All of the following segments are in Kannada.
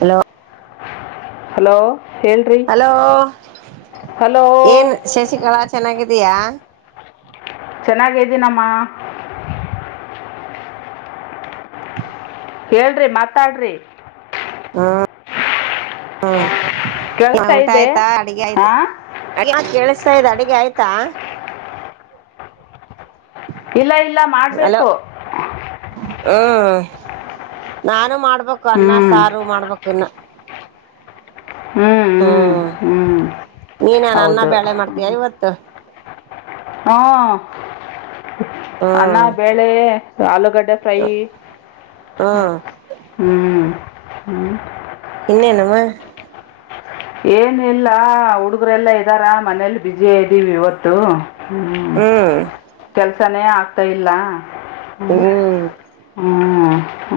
ಹಲೋ ಹಲೋ ಹೇಳ್ರಿ ಹಲೋ ಹಲೋ ಏನ್ ಶಶಿಕಲಾ ಚೆನ್ನಾಗಿದೀಯಾ ಚೆನ್ನಾಗ್ದೀನಮ್ಮ ಹೇಳ್ರಿ ಮಾತಾಡ್ರಿ ಹಾ ಹಾ ಕೇಳಿಸ್ತಾ ಊಟ ಇದೆ ಆಯ್ತಾ ಅಡಗೆ ಆಯ್ತಾ ಹಾಂ ಅಡಗೆ ಆಯ್ತಾ ಇಲ್ಲ ಇಲ್ಲ ಹಲೋ ಮಾಡ್ಬೇಕು ಹ್ಮ್ ನಾನು ಮಾಡ್ಬೇಕು ಹ್ಞೂ ಅನ್ನ ಸಾರು ಮಾಡ್ಬೇಕು ಇನ್ನ ಹ್ಞೂ ಹ್ಞೂ ಹ್ಮ್ ಹ್ಞೂ ನೀನ್ನ್ ಅನ್ನ ಹೌದು ಬ್ಯಾಳೆ ಮಾಡ್ತೀಯಾ ಇವತ್ತು ಹ್ಮ ಅನ್ನ ಹ್ಮ್ ಬೇಳೆ ಆಲೂಗಡ್ಡೆ [unintelligible] ಹ್ಮ್ ಹಾ ಹಾ ಇನ್ನೆನಮ್ಮ ಏನ ಇಲ್ಲ ಹುಡುಗರೆಲ್ಲಾ ಇದ್ದಾರ ಮನೇಲಿ ಬುಸಿಯ ಇದ್ದೀವಿ ಇವತ್ತು ಹ್ಮ್ ಕೆಲ್ಸಾನೇ ಆಗ್ತಾ ಇಲ್ಲ ಹ್ಮ್ ಹಾ ಹ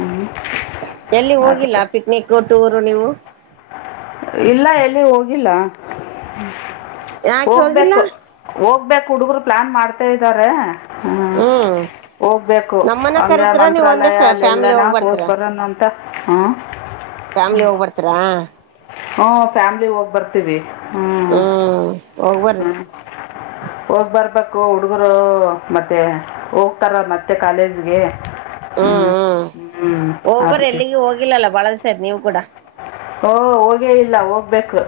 ಎಲ್ಲಿ ಹೋಗಿಲ್ಲ ಪಿಕ್ನಿಕ್ ಟೂರು ನೀವು ಇಲ್ಲ ಎಲ್ಲಿ ಹೋಗಿಲ್ಲ ಯಾಕೆ ಹೋಗಿಲ್ಲ ಹೋಗ್ಬೇಕು ಹೋಗ್ಬೇಕು ಹುಡುಗರು ಪ್ಲಾನ್ ಮಾಡ್ತಾ ಇದ್ದಾರೆ ಹ್ಮ ಹ್ಮ್ ಹೋಗ್ಬೇಕು ನಮ್ಮನ್ನ ಹಂಗ ಕರಿತೀರಾ ನೀವ್ ಒಂದೇ ಮಂತ್ರಾಲಯ ಅಲ್ಲೆಲ್ಲ ಫ್ಯಾಮಿಲಿ ಎಲ್ಲನ ಹೋಗ್ ಹೋಗ್ಬರ್ತೀರಾ ಬರಣ ಅಂತ ಹ ಫ್ಯಾಮ್ಲಿ ಹೋಗ್ಬರ್ತೀರಾ ಹ್ಮ ಫ್ಯಾಮ್ಲಿ ಹೋಗ್ ಬರ್ತವಿ ಹ್ಮ್ ಹ್ಮ್ ಹೋಗ್ಬರ್ಬ ಹುಡುಗರು ಮತ್ತೆ ಹೋಗ್ತಾರ ಮತ್ತೆ ಕಾಲೇಜ್ಗೆ ಹ್ಞೂ ಹ್ಮ್ ಹ್ಮ್ ಹ್ಞೂ ಹೋಗ್ಬರ ಅದಕ್ಕೆ ಎಲ್ಲಿಗೂ ಹೋಗಿಲ್ಲಲ್ಲ ಬಾಳ ದಿವಸ ಆಯ್ತಾ ನೀವು ಕೂಡ ಹಓ ಹೋಗೇ ಇಲ್ಲ ಹೋಗ್ಬೇಕು.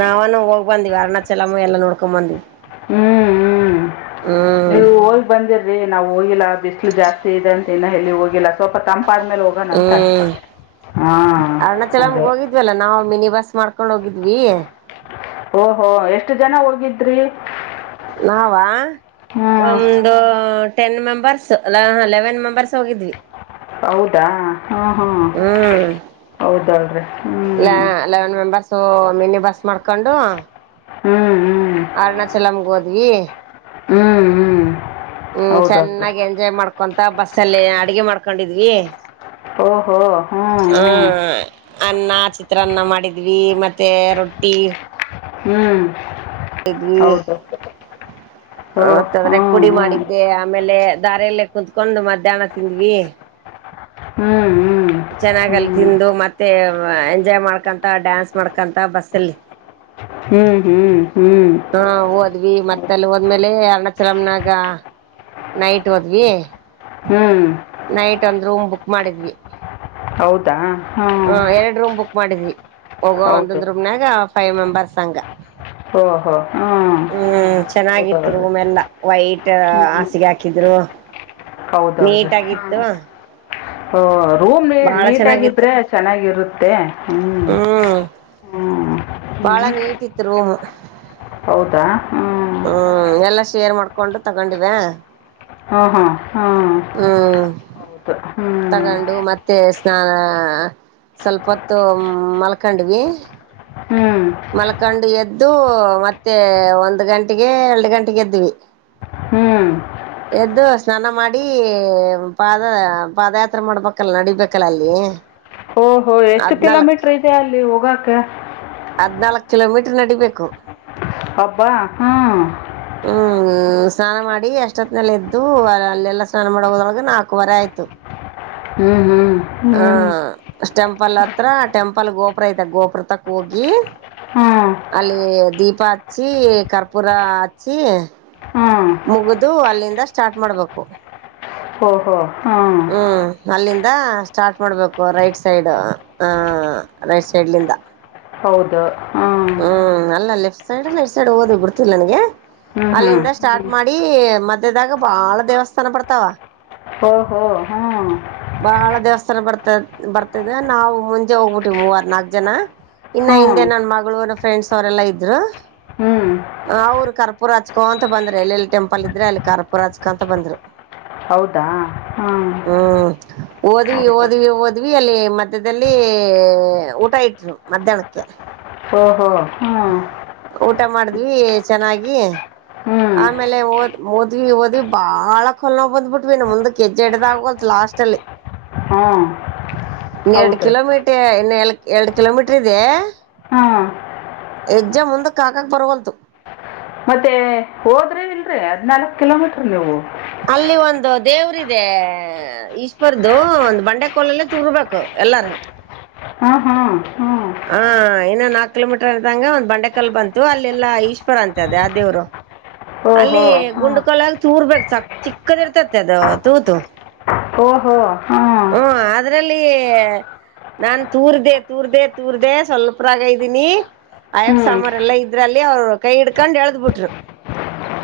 ನಾವನು ಹೋಗ್ ಬಂದ್ವಿ ಅರ್ಣಾಚಲಮ್ಮ ಎಲ್ಲ ನೋಡ್ಕೊ ಬಂದ್ವಿ. ಹ್ಮ್ ಹ್ಮ್ ನೀವು ಹೋಗಿ ಬಂದಿರ ನಾ ಹೋಗಿಲ್ಲ ಬಿಸ್ಲು ಜಾಸ್ತಿ ಇದೆ ಅಂತ ಇನ್ ಎಲ್ಲಿ ಹೋಗಿಲ್ಲ. ಸ್ವಲ್ಪ ತಂಪಾದ್ಮೇಲೆ ಹೋಗಣಂತ ಹ್ಮ್ ಹಾ ಅರುಣಾಚಲಮ್ಗೆ ಅದೇ. ಹೋಗಿದ್ವಲ್ಲ ನಾವು ಮಿನಿ ಬಸ್ ಮಾಡ್ಕೊಂಡ್ ಹೋಗಿದ್ವಿ. ಓಹೋ ಎಷ್ಟು ಜನ ಹೋಗಿದ್ರಿ ನಾವ ಹ್ಞೂ ಒಂದು ಟೆನ್ ಮೆಂಬರ್ಸ್ ಲೆವೆನ್ ಮೆಂಬರ್ಸ್ ಹೋಗಿದ್ವಿ ಹೌದಾ ಹಾ ಹ್ಮ ಹ್ಮ್ ಹೌದಲ್ರಿ ಹ್ಮ್ ಸೊ ಮಿನಿ ಬಸ್ ಮಾಡ್ಕೊಂಡು ಹ್ಮ್ ಹ್ಮ್ ಅ ಹ್ಮ್ ಹ್ಮ್ ಹ್ಮ್ ಚೆನ್ನಾಗಿ ಎಂಜಾಯ್ ಮಾಡ್ಕೊಂತ ಬಸ್ಸಲ್ಲಿ ಅಡಗೆ ಮಾಡ್ಕೊಂಡಿದ್ವಿ. ಓಹೋ ಹಾ ಹ್ಞೂ ಹ್ಞೂ ಅನ್ನ ಚಿತ್ರಾನ್ನ ಮಾಡಿದ್ವಿ ಮತ್ತೆ ರೊಟ್ಟಿ ಹ್ಮ್ ಹೌದು ಓ ಮತ್ ಅದ್ರಾಗ ಹ್ಞೂ ಪುಡಿ ಮಾಡಿದ್ದೆ ಆಮೇಲೆ ದಾರೀ ಎಲ್ಲೇ ಕುತ್ಕೊಂಡು ಮಧ್ಯಾಹ್ನ ತಿಂದ್ವಿ ಹ್ಞೂ ಹ್ಞೂ ಹ್ಞೂ ಚೆನ್ನಾಗಲ್ಲಿ ತಿಂದು ಮತ್ತೆ ಎಂಜಾಯ್ ಮಾಡ್ಕೊಂತ ಡ್ಯಾನ್ಸ್ ಮಾಡ್ಕೊಂತ ಬಸ್ಸಲ್ಲಿ ಹ್ಮ್ ಹ್ಮ್ ಹ್ಮ್ ಹಾ ಹೋದ್ವಿ ಮತ್ತ ಅಲ್ಲಿ ಹೊದ್ಮೇಲೆ ಅರ್ನಾಚರಮ್ನಾಗ ನೈಟ್ ಹೋದ್ವಿ ಹ್ಮ್ ನೈಟ್ ಒಂದ್ ರೂಮ್ ಬುಕ್ ಮಾಡಿದ್ವಿ. ಹೌದಾ ಹ ಹ್ಞೂ ಎರಡು ರೂಮ್ ಬುಕ್ ಮಾಡಿದ್ವಿ ಹೋಗುವ ಹೌದು ಒಂದೊಂದ್ ರೂಮ್ನಾಗ ಫೈವ್ ಮೆಂಬರ್ಸ್ ಹಂಗ ಓಹೋ ಹ್ಮ್ ಹ್ಮ್ ಚೆನ್ನಾಗಿತ್ತು ಹೌದವ್ರಿ ರೂಮ ಎಲ್ಲ ವೈಟ್ ಹ್ಮ್ ಹಾಸಿಗೆ ಹಾಕಿದರ. ನೀಟಗಿತ್ತು ಹ ರೂಮ್ ನೀ ನೀಟಾಗಿದ್ರೆ ಚೆನ್ನಾಗಿರುತ್ತೆ ಹ್ಮ್ ಹ್ಮ್ ಬಾಳ ಹ್ಮ್ ನೀಟ್ ಇತ್ತು ರೂಮ ಹೌದಾ ಹ್ಮ್ ಎಲ್ಲಾ ಶೇರ್ ಮಾಡ್ಕೊಂಡು ತಗೊಂಡಿವೆ ಹ್ಮ ಹಾ ಹ್ಮ್ ಹ್ಮ್ ಹೌದು ಹ್ಮ್ ನಾ ಸ್ವಲ್ಪೊತ್ತು ಮಲ್ಕಂಡ್ವಿ ಹ್ಮ್ ಮಲ್ಕೊಂಡು ಎದ್ದು ಮತ್ತೆ ಒಂದ್ ಗಂಟೆಗೆ ಎರಡು ಗಂಟೆಗೆ ಎದ್ವಿ ಹ್ಮ್ ಎದ್ದು ಸ್ನಾನ ಮಾಡಿ ಪಾದ ಪಾದಯಾತ್ರೆ ಮಾಡ್ಬೇಕಲ್ಲ ನಡಿಬೇಕಲ್ಲ ಅಲ್ಲಿ ಹ ಓಹೋ ಎಷ್ಟು ಕಿಲೋಮೀಟರ್ ಇದೆ ಅಲ್ಲಿ ಹೋಗಕ ಹದ್ನಾಲ್ಕ್ ಕಿಲೋಮೀಟರ್ ನಡಿಬೇಕು. ಹಬ್ಬಾ ಹ್ಮ್ ಹ್ಮ್ ಸ್ನಾನ ಮಾಡಿ ಎಷ್ಟೊತ್ತನೆಲ್ಲ ಎದ್ದು ಅಲ್ಲೆಲ್ಲಾ ಸ್ನಾನ ಮಾಡ ಹದೊಳಗ ನಾಲ್ಕುವರೆ ಆಯ್ತು. ಹ್ಮ್ ಹ್ಮ್ ಹಾ ಹ್ಮ್ ಟೆಂಪಲ್ ಹತ್ರ ಟೆಂಪಲ್ ಗೋಪುರ ಐತೆ ಗೋಪುರ ತಕ್ ಹೋಗಿ ಹ್ಮ್ ಅಲ್ಲಿ ದೀಪ ಹಚ್ಚಿ ಕರ್ಪೂರ ಹಚ್ಚಿ ಹ್ಮ್ ಮುಗ್ದು ಅಲ್ಲಿಂದ ಸ್ಟಾರ್ಟ್ ಮಾಡ್ಬೇಕು ಓಹೋ ಹಾ ಹ್ಮ್ ಅಲ್ಲಿಂದ ಸ್ಟಾರ್ಟ್ ಮಾಡ್ಬೇಕು ರೈಟ್ ಸೈಡ್ ಆ ಆ ರೈಟ್ ಸೈಡ್ ಲಿಂದ ಹೌದು ಹ್ಮ್ ಹ್ಮ್ ಅಲ್ಲ ಲೆಫ್ಟ್ ಸೈಡ್ ರೈಟ್ ಸೈಡ್ ಓದ ಬಿಡ್ತಿಿಲ್ಲ ನನ್ಗೆ ಹ್ಮ್ ಹ್ಮ್ ಅಲ್ಲಿಂದ ಸ್ಟಾರ್ಟ್ ಹ್ಮ್ ಮಾಡಿ ಮಧ್ಯದಾಗ ಬಾಳ ದೇವಸ್ಥಾನ ಬರ್ತಾವ ಡ್ತಾವ ಹೋ ಹೊ ಹ್ಮ್ ಬಾಳ ದೇವಸ್ಥಾನ ಬರ್ತ ಬರ್ತದೆ ನಾವು ಮುಂಜೆ ಹೋಗ್ಬಿಟ್ಟಿವವಿ ಮೂವರ್ ನಾಕ್ ಜನ ಇನ್ನ ಹ್ಞೂ ಹಿಂದೆ ನನ್ ಮಗಳುರ ಫ್ರೆಂಡ್ಸ್ ಅವರೆಲ್ಲಾ ಇದರು ಹ್ಞೂ ಅವ್ರು ಕರ್ಪೂರ ಹಚ್ಕೋ ಅಂತ ಬಂದ್ರರು ಎಲ್ಲಿೆಲ್ಲಿ ಟೆಂಪಲ್ ಇದ್ರೆ ಅಲ್ಲಿ ಕರ್ಪೂರ ಹಚ್ಕೊಂತ ಬಂದ್ರು ಹೌದಾ ಹಾ ಹ್ಮ್ ಓದ್ವಿ ಓದ್ವಿ ಒದ್ ದ್ವಿ ಅಲ್ಲಿ ಮಧ್ಯ್ಯದಲ್ಲಿ ಊಟ ಇಟ್ರು ಮಧ್ಯಾಹ್ನಕ್ಕೆ ಓ ಹೋ ಹ್ಮ್ ಊಟ ಮಾಡಿದ್ವಿ ಚೆನ್ನಾಗಿ ಹ್ಞೂ ಆಮೇಲೆ ಒದ್ ಓದ್ವಿ ಓದ್ವಿ ಬಾಳ ಕಲ್ನ ಬಂದ್ಬ ಬಿಟ್ವಿ ನ ಮುಂದ ಹೆಜ್ಜೆ ಎಡ್ದ ಆಗೋಲ್ತ್ ಲಾಸ್ಟ್ ಅಲ್ಲಿ ಹಾ ಇನ್ನ ಎರಡು ಕಿಲೋಮೀಟರ್ ಇನ್ನ ಎ ಎರಡು ಕಿಲೋಮೀಟರ್ ಇದೆ ಹಾಂ ಹೆಜ್ಜೆ ಮುಂದಕ್ಕೆ ಹಾಕಕ್ ಬರವಲ್ದು ಮತ್ತೆ ಹೋದ್ರೆ ಇಲ್ರಿ ಹದ್ನಾಾಲ್ಕಕ್ ಕಿಲೋಮೀಟರ್ ನೀವು ಅಲ್ಲಿ ಒಂದು ದೇವ್ರಿದೆ ಈಶ್ವರದುು ಒಂದು ಬಂಡೆ ಕೋಲಲ್ಲ ತುರ್ಬೇಕು ಎಲ್ಲು ಹಾ ಹಾ ಹ್ಮ ಹಾ ಇನ್ನ ನಾಕ್ ಕಿಲೋಮೀಟರ್ ಅ್ದಂಗ ಒಂದ್ ಬಂಡೆಕಲ್ ಬಂತು ಅಲ್ಲೆಲ್ಲಾ ಈಶ್ವರ ಅಂತ ಅದ ಯ ದೇವ್ರು ಅಲ್ಲಿ ಓಹೋ ಹಾಂ ಗುಂಡು ಕಲ್ಾಗ ತೂರ್ಬೇಕು ಚಕ್ ಚಿಕ್ಕದ ಇರ್ತತಿ ಅದು ತೂತು ಓಹೋ ಹ್ಮ್ ಲ್ಲಿ ನಾು ತೂರ್್ದೆ ತೂರ್್ದೆ ತೂರ್್ದ ಸ್ವಲ್ಪ ರಾಗ ಇದ್ದೀನಿ ಅಯ್ಯಪ್ ಹ್ಞೂ ಸಾಮಾರ್ ಎಲ್ಲಾ ಇದ್ರಲ್ಲಿ ಅವ್ರು ಕೈ ಹಿಡ್ಕೊಂಡ್ ಎಳ್ದ್ ಬಿಿಟ್ರು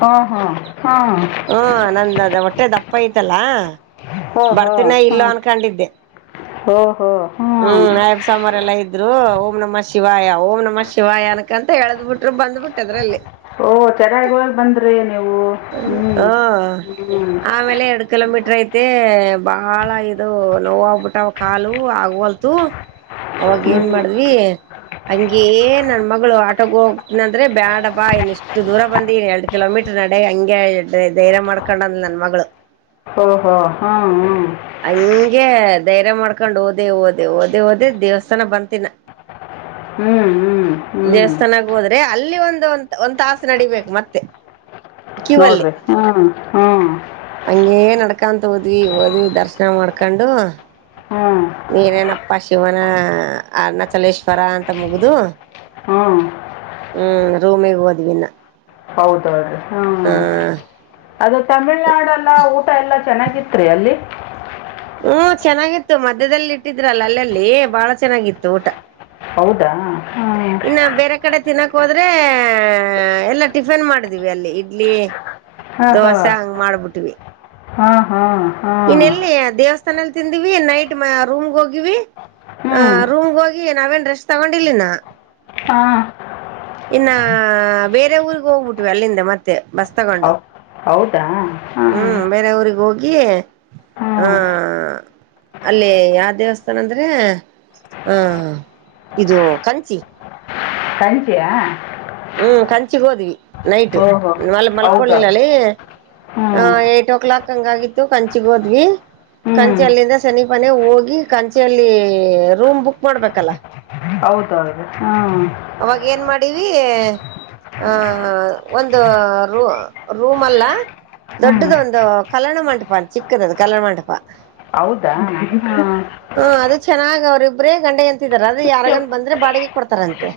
ಹಾ ಹಾ ಹ್ಮ ನಂದದ ಹೊಟ್ಟೆ ದಪ್ಪ ಐತಲ್ಲಾ ಬರ್ತೀನ ಇಲ್ಲೋ ಅನ್ಕೊಂಡಿದ್ದೆ ಹಓ ಹ್ಮ್ ನಯಬ್ ಸಂಬಾರ್ ಎಲ್ಲಾ ಇದ್ರು ಓಂ ನಮ ಶಿವಾಯ ಓಂ ನಮ ಶಿವಾಯ ಅನಕ ಅಂತ ಹೇಳದ್ ಬಿಟರು ಬಂದ್ಬಿಟ್ಟದ್ರಲ್ಲಿ ಓ ಚೆನ್ನಾಗಿ ಹೋಗು ಬಂದ್ರಿ ನೀವು ಹ ಹ್ಮ್ ಹ್ಮ್ ಬಿೈತೆ ಬಹಳ ಇದು ನೋಾಗಬಿಟ್ಟಾವ ಕಾಲು ಆಗವಲ್ತು ಅವಾಗ ಏನ್ ಹ್ಞೂ ಮಾಡ್ವಿ ಹಂಗೇ ನನ್ ಮಗಳು ಆಟೋೋಗ ಹೋಗ್ತನ ಅಂದ್ರೆ ಬ್ಯಾಡ ಬಾ ಇನ್ನ ಇಷ್ಟು ದೂರ ಬಂದಿ ಇನ್ ಎರಡ್ ಕಿಲೋಮೀಟರ್ ನಡ ಅ ಹಂಗೆ ಧೈರ್ಯ ಮಾಡ್ಕೊಂಡಂದ್ ನನ್ ಮಗಳು ಓಹೋ ಹಾಂ ಅಂಗ ಧೈರ್ಯ ಮಾಡ್ಕೊಂಡ್ ಓದೆೇ ಓದೆೇ ಓದೆೇ ಓದೇ ದೇವಸ್ಥಾನ ಬನ್ತಿನ ಹ್ಮ್ ಹ್ಮ್ ದೇವಸ್ಥಾನಾಗ ಹೋದ್ರೆ ಅಲ್ಲಿ ಒಂದು ಒ ಒಂದ ತಾಸ ನಡಿೀಬೇಕು ಮತ್ತೆ ಕ್ಯೂ ಅಲ್ಲೇ ನೋಡಿರಿ ಹ್ಞೂ ಹ್ಞೂ ಅಂಗೇ ನಕ್ಕ ಅಕಂತ ಹೋದ್ವಿ ಓದ್ವಿ ದರ್ಶನ ಮಾಡ್ಕೊಂಡು ಹ್ಞೂ ನೀನೇನಪ್ಪಾ ಶಿವನ ಅನ್ನಚಲೇಶ್ವರ ಅಂತ ಮುಗ್ದ ಹ್ಮ ಹ್ಮ್ ರೂಮಿಗೆ ಹೋದ್ವಿಿನ ಹೌದೌದು ಹ್ಮ ಅದು ತಮಿಳ್ನಾಡುಲ್ಲ ಊಟ ಎಲ್ಲ ಚೆನ್ನಾಗಿತ್ರಿ ಅಲ್ಲಿ. ಹ್ಮ ಚೆನ್ನಾಗಿತ್ತು ಮಧ್ಯದಲ್ಲಿ ಇಟ್ಟಿದ್ರಲ್ಲ ಅಲ್ಲಲ್ಲಿ ಬಾಳ ಚೆನ್ನಾಗಿತ್ತು ಊಟ. ಹೌದಾ. ಹಾಂ ಇನ್ನ ಬೇರೆ ಕಡೆ. ತಿನ್ನಕ್ೋದ್ರೆ ಎಲ್ಲಾ ಟಿಫನ್ ಮಾಡಿದ್ವಿ ಅಲ್ಲಿ ಇಡ್ಲಿ. ದೋಸೆ ಹಂಗ ಮಾಡ್ಬಿಟ್ವಿ. ಹಾ ಹಾ ಇನ್ ಎಲ್ಲಿ ದೇವಸ್ಥಾನಲ್ ತಿಂದಿವಿ ನೈಟ್ ರೂಮ್ಗೆ ಹೋಗಿವಿ. ಆ ಹ್ಮ್ ರೂಮ್ಗೆ ಹೋಗಿ ನಾವೇನ್ ರೆಶ್ ತಗೊಂಡಿಿಲ್ಲ. ಹಾ ಇನ್ನ ಬೇರೆ ಊರ್ಗ್ ಹೋಗ್ಬಿಟ್ವಿ ಅಲ್ಲಿಂದ ಮತ್ತೆ. ಬಸ್ ತಗೊಂಡು ಹೌದಾ ಹಾಂ ಹ್ಮ್ ಹ್ಞೂ ಬೇರೆ ಊಿಗೆ ಹೋಗಿ. ಹಾ ಅಲ್ಲಿ ಯಾರ್ ದೇವಸ್ಥಾನ ಅಂದ್ರೆ. ಹಾ ಇದು ಕಂಚಿ. ಕಂಚಿಯ. ಹ್ಮ್ ಕಂಚಿ ಹೋದ್ವಿ. ನೈಟ ಓಹೋ ಮ ಹೌದಾ ಮಲ್ಕೋಳುಲ್ಲಿ ಹ್ಞೂ ಎ ಏಟ್ ಓ ಕ್ಲಾಕ್. ಹಂಗಾಗಿತ್ತು ಕಂಚಿಗ್ ಹೋದ್ವಿ. ಹ್ಞೂ ಕಂಚ ಅಲ್ಲಿಂದ ಶನಿ ಪನೆ ಹೋಗಿ ಕಂಚಲ್ಲಿ ರೂಮ್ ಬುಕ್ ಮಾಡ್ಬೇಕಲ್ಲ. ಹೌದೌದು ಹ್ಮ. ಅವಾಗ ಏನ್ ಮಾಡಿವಿ. ಆ ಒಂದು ರೂ ರೂಮ್ ಅಲ್ಲ. ಹ್ಞೂ ದೊಡ್ಡದ ಒಂದು ಕಲ್ಲಣ ಮಂಟಪ ಅಂತ ಚಿಕ್ಕದ ಅದು ಕಲ್ಲಾಣ ಮಂಟಪ. ಹೌದಾ. ಅವ್ರರಿಬ್ಬ್ರೇ ಗಂಡ ಹೆಂಡತಿ ಇದ್ದಾರೆ ಅದು ಯರಗನ್ ಬಂದ್ರೆ ಬಾಡಿಗೆ ಕೊಡ್ತಾರಂತೆ.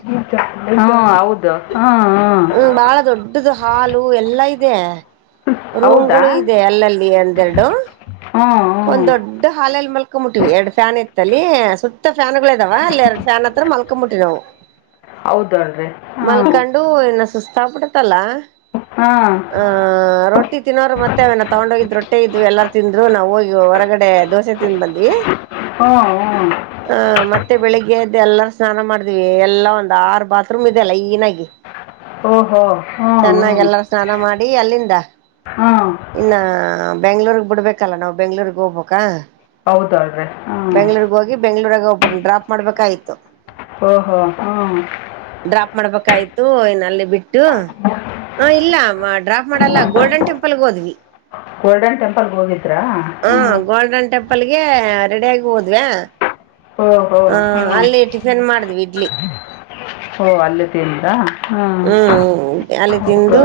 ಹಾ ಹೌದು ಹಾ ಹಾ. ಹ್ಮ್ ಬಾಳ ದೊಡ್ಡದು ಹಾಲು ಎಲ್ಲಾ ಇದೆ ಹೌದಾ ರೂಮ್ಗಳು ಇದೆ ಅಲ್ಲಲ್ಲಿ ಎಂದೆರಡು. ಹ್ಞೂ ಒಂದ್ ಹ್ಞೂ ದೊಡ್ಡ ಹಾಲಲ್ ಮಲ್ ಮಲ್ಕ ಮುಟ್ಟಿವವಿ ಎರಡ್ ಫ್ಯಾನ್ ಇತ್ತಲ್ಲಿ ಸುತ್ತ ಫ್ಯಾನ್ ಗಳು ಇದಾವ ಅಲ್ಲಿ ಎರಡ್ ಫ್ಯಾನ್ ಹತ್ರ ಮಲ್ಕೊ ಮುಟ್ಟಿವವಿ ನಾವು. ಹೌದಲ್ರಿ ಹ್ಞೂ ಮಲ್ಕೊಂಡು ಇನ ಸುಸ್ತ ಸಪಿಡತಲ್ಲ ಹಾಂ ಆ ರೊ. ತಿ ತಿನ್ನೋರು ಮತ್ತೆ ಅವನ ತಗೊಂಡ ಹೋಗಿದ್ ರೊಟ್ಟೆ ಇದ್ ಎಲ್ಲಾರ ತಿಂದ್ರು ನಾವವು ಹೋಗಿ ಹೊರಗಡೆ ದೋಸೆ ತಿಿಂದ ಬಂದ್ವಿ. ಹ್ಮ ಹ್ಮ ಹ ಮತ್ತೆ ಬೆಳಿಗ್ಗೆ ಎದ್ದು ಎಲ್ಲಾರ ಸ್ನಾನ ಮಾಡ್ದ್ವಿ ಎಲ್ಲಾ ಒಂದ್ ಆರು ಬಾತ್ರೂಮ್ ಇದೆ ಲೈನ್ನಾಗಿ. ಓಹೋ ಹ್ಞೂ ಚೆನ್ನಾಗಿ ಹ್ಞೂ ಎಲ್ಲಾರ ಸ್ನಾನ ಮಾಡಿ ಅಲ್ಲಿಂದ. ಹ್ಞೂ ಇನ್ನ ಬೆಂಗ್ಳೂರ್ಗ್ ಬಿಡ್ಬೇಕಲ್ಲ ನಾವವು ಬೆಂಗ್ಳೂರ್ಗ್ ಹೋಗ್ ಬೇಕಾ. ಹೌದಾಲ್ ರೀ ಹಾ. ಬೆಂಗಳೂರಾಗ ಒಬ್ಬರು ಡ್ರಾಪ್ ಮಾಡ್ಬೇಕಾಯ್ತು. ಓಹೋ ಹ್ಮ. ಡ್ರಾಪ್ ಮಾಡ್ಬೇಕಾಯ್ತು ನಲ್ಲಿ ಬಿಟ್ಟು. ಹಾ ಇಲ್ಲ ಡ್ರಾಪ್ ಮಾಡಲ್ಲ ಗೋಲ್ಡನ್ ಟೆಂಪಲ್ಗೆ ಹೋದ್ವಿ. ಗೋಲ್ಡನ್ ಟೆಂಪಲ್ಗೆ ಹೋಗಿದ್ರಾ ಹ ಹ್ಞೂ ಗೋಲ್ಡನ್ ಟೆಂಪಲ್ಗೆ. ರೆಡಿ ಆಗ ಹೋದ್ವಾ. ಓಹೋ ಹಾ ಹ್ಞೂ ಅಲ್ಲಿ ಟಿಫಿನ್ ಮಾಡಿದ್ವಿ ಇಡ್ಲಿ. ಓ ಅಲ್ಲಿ ತಿಂದ್ರ. ಹ್ಮ್ ಅಲ್ಲಿ ತಿಂದು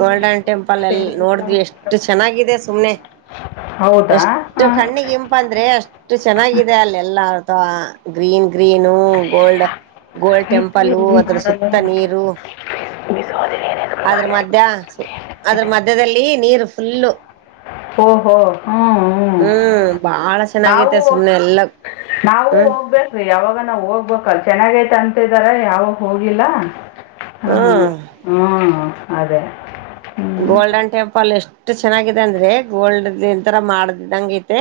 ಗೋಲ್ಡನ್ ಟೆಂಪಲ್ ಎಲ್ ನೋಡ್ದ್ವಿ ಎಷ್ಟು ಚೆನ್ನಾಗಿ. ಸುಮ್ನೆ ಹೌದಾ ಎಷ್ಟು ಹಾಂ ಕಣ್ಣಿಗೆ ಇಂಪ ಅಂದ್ರೆ ಅಷ್ಟು. ಇಷ್ಟು ಚೆನ್ನಾಗಿದೆ ಅಲ್ಲ ಎಲ್ಲ ಅತವಾ green green gold. Gold temple ಅದ್ರ ಸುತ್ತ ನೀರು ಅದ್ರ ಮಧ್ಯ ಅದ್ರ ಮಧ್ಯದಲ್ಲಿ ನೀರು ಫುಲ್ಲು ಓ ಹೋ ಹ್ಮ್ ಹ್ಮ ಹ್ಮ್ ಬಾಳ ಚೆನ್ನಾಗೈತೆ ನಾವು ಸುಮ್ನೆ ಎಲ್ಲ ನಾವೂ ಹ್ಮ್ ಹೋಗ್ಬೇಕ್ರೀ ಯಾವಾಗ ನಾವು ಹೋಗ್ಬೇಕು ಚೆನ್ನಾಗೈತಿ ಅಂತಿದಾರ ಯಾವಾಗ ಹೋಗಿಲ್ಲ ಹ್ಮ್ ಹ್ಮ್ ಅದೇ ಹ್ಞೂ ಗೋಲ್ಡನ್ ಟೆಂಪಲ್ ಎಷ್ಟು ಚೆನ್ನಾಗಿದೆ ಅಂದ್ರೆ ಗೋಲ್ಡ್ ಇಂತರ ಮಾಡ್ದಿದ್ದಂಗ ಐತೆ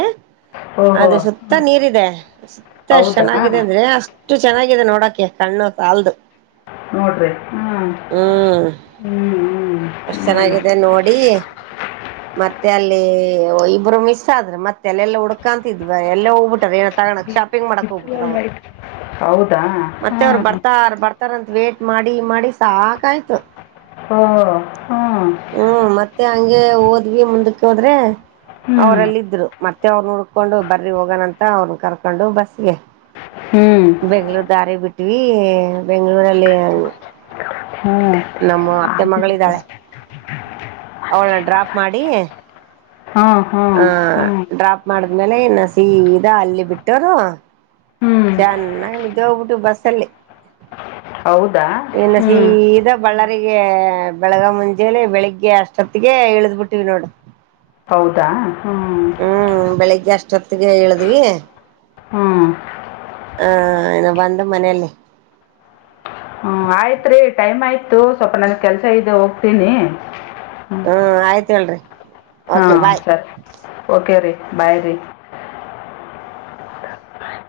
ಓಹೋ ಅದು ಸುತ್ತ ಹ್ಮ್. ನೀರ್ ಇದೆ ಸುತ್ತ ಎಷ್ಟ ಹೌದಾ ಚೆನ್ನಾಗಿದೆ ಅಂದ್ರೆ ಅಷ್ಟು ಚೆನ್ನ ಹಿದೆ ನೋಡಕೆ ಕಣ್ಣು ಸಲ್ದು ನೋಡ್ರಿ ಹ್ಮ್ ಅಷ್ಟ ಚೆನ್ನಾಗಿದೆ ನೋಡಿ ಮತ್ತೆ ಅಲ್ಲಿ ಇಬ್ರು ಮಿಸ್ ಆದ್ರೆ ಮತ್ತೆ ಅಲ್ಲೆಲ್ಲ ಹುಡ್ಕಂತಿದ್ವಿ ಎಲ್ಲ ಹೋಗ್ಬಿಟಾರ ತಗಕ್ ಹ್ಞೂ ಶಾಪಿಂಗ್ ಮಾಡಕ್ ಹೋಗ್ಬಿಟ್ರ ಅವ್ರು ಹೌದಾ ಮತ್ತೆ ಅವ್ರು ಹ್ಞೂ ಬರ್ತಾರ ಬರ್ತಾರಂತ ವೇಟ್ ಮಾಡಿ ಮಾಡಿ ಸಾಕಯ್ತು ಓ ಹ್ಞೂ ಹ್ಮ ಮತ್ತೆ ಹಂಗೆ ಹೋದ್ವಿ ಮುಂದಕ್ಕೆ ಹೋದ್ರೆ ಹ್ಞೂ ಅವ್ರಲ್ಲ ಇದ್ರು ಮತ್ತೆ ಅವ್ನ್ ಹುಡ್ಕೊಂಡು ಬರ್ರಿ ಹೋಗೋಣಂತ ಅವ್ರನ್ನ ಕರ್ಕೊಂಡು ಬಿಸ್ಗ್ ಹ್ಮ್ ದಾರಿ ಬಿಟ್ವಿ ಬೆಂಗಳೂರು ಅಲ್ಲಿ ಹ್ಞೂ ನಮ್ಮ ಅತ್ತೆ ಆಯ್ತು ಹ್ಞೂ ಮಗಳಿದ್ದಾಳೆ ಅವಳ ಡ್ರಾಪ್ ಮಾಡಿ ಹ್ಮ ಹ್ಮ ಆ ಹ್ಮ್ ಡ್ರಾಪ್ ಮಾಡಿದ್ಮೇಲೆ ಇನ್ನು ಸೀದಾ ಅಲ್ಲಿ ಬಿಟ್ಟೋರು ಹ್ಞೂ ಚೆನ್ನಾಗಿ ನಿದ್ದೆ ಹೋಗ್ಬಿಟೀವಿ ಬಸ್ಸಲ್ಲಿ ಹೌದಾ ಇನ್ನ ಹ್ಮ್ ಸೀದಾ ಬಳ್ಳಾರಿಗೆ ಬೆಳಗ ಮುಂಜೇಲಿ ಬೆಳಿಗ್ಗೆ ಅಷ್ಟೊತ್ತಿಗೆ ಇಳ್ದ್ ಬಿಟ್ಟಿವಿ ನೋಡು ಹೌದಾ ಹ್ಮ್ ಜೊತೆಗೆ ಇಳಿದ್ವಿ ಹ್ಮ್ ಹಾ ಬಂದ ಮನೆಯಲ್ಲಿ ಆಯ್ತ್ ರೀ ಟೈಮ್ ಆಯ್ತು ಸ್ವಲ್ಪ ನನ್ ಕೆಲ್ಸ ಐತೆ ಹೋಗ್ತೀನಿ ಹ್ಮ್ ಆಯ್ತ್ ಹೇಳರಿ ಹಾಂ ಸರಿ ಓಕೆ ರೀ ಬಾಯ್ ರಿ